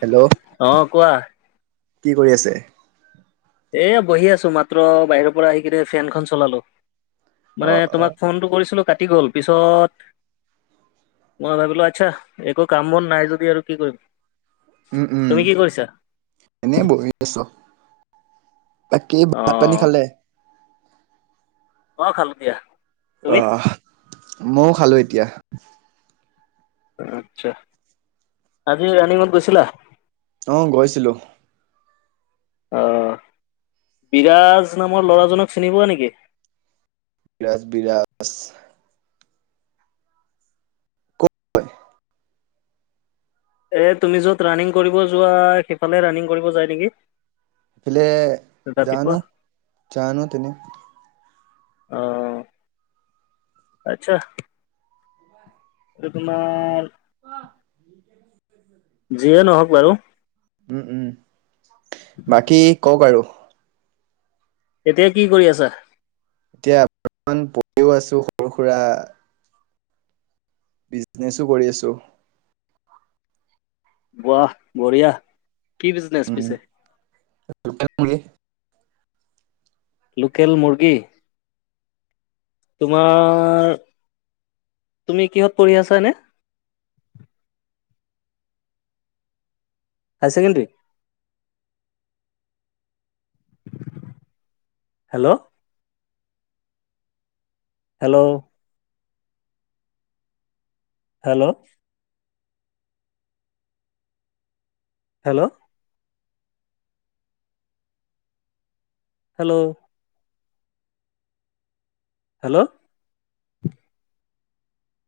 Hello, অ কোৱা কি কৰি আছে? এই বহি আছো মাত্ৰ বাহিৰৰ পৰা আহি কিনে ফেনখন চলালো। অ মানে অ তোমাক ফোনটো কৰিছিলো কাটি গ'ল পিছত- মই ভাবিলো আচ্ছা একো কাম বন নাই যদি আৰু কি কৰিম। উম উম, তুমি কি কৰিছা এনেই বহি আছো। বাকী ভাত পানী অ খালে? অ খালো দিয়া। তুমি আহ, ময়ও খালো এতিয়া। আচ্ছা, আজি ৰাণীগত গৈছিলা। অ গৈছিলো। অঁহ, বিৰাজ নামৰ ল'ৰাজনক চিনি পোৱা নেকি? বিৰা বিৰাজ- হয়। এ তুমি য'ত ৰানিং কৰিব যোৱা সেইফালে ৰানিং কৰিব যায় নেকি। এফালে ৰাতিপুৱা জানু, জানো তেনে- অ, আচ্ছা। সেইটো তোমাৰ- আহ। যিয়ে নহওক বাৰু। উম উম, বাকী কওক আৰু? এতিয়া কি কৰি আছা? এতিয়া অকমান পৰিঢ়িও আছো সৰু সুৰা। বিজনেচো কৰি আছো। বোৱা, বঢ়িয়া। কি বিজনেচ উম, পিছে লোকেল মুৰ্গী। লোকেল মৰ্গী। তোমাৰ, কিহত পঢ়ি আছা নে? হাইকেডী- hello. Hello. Hello. Hello. Hello. Hello.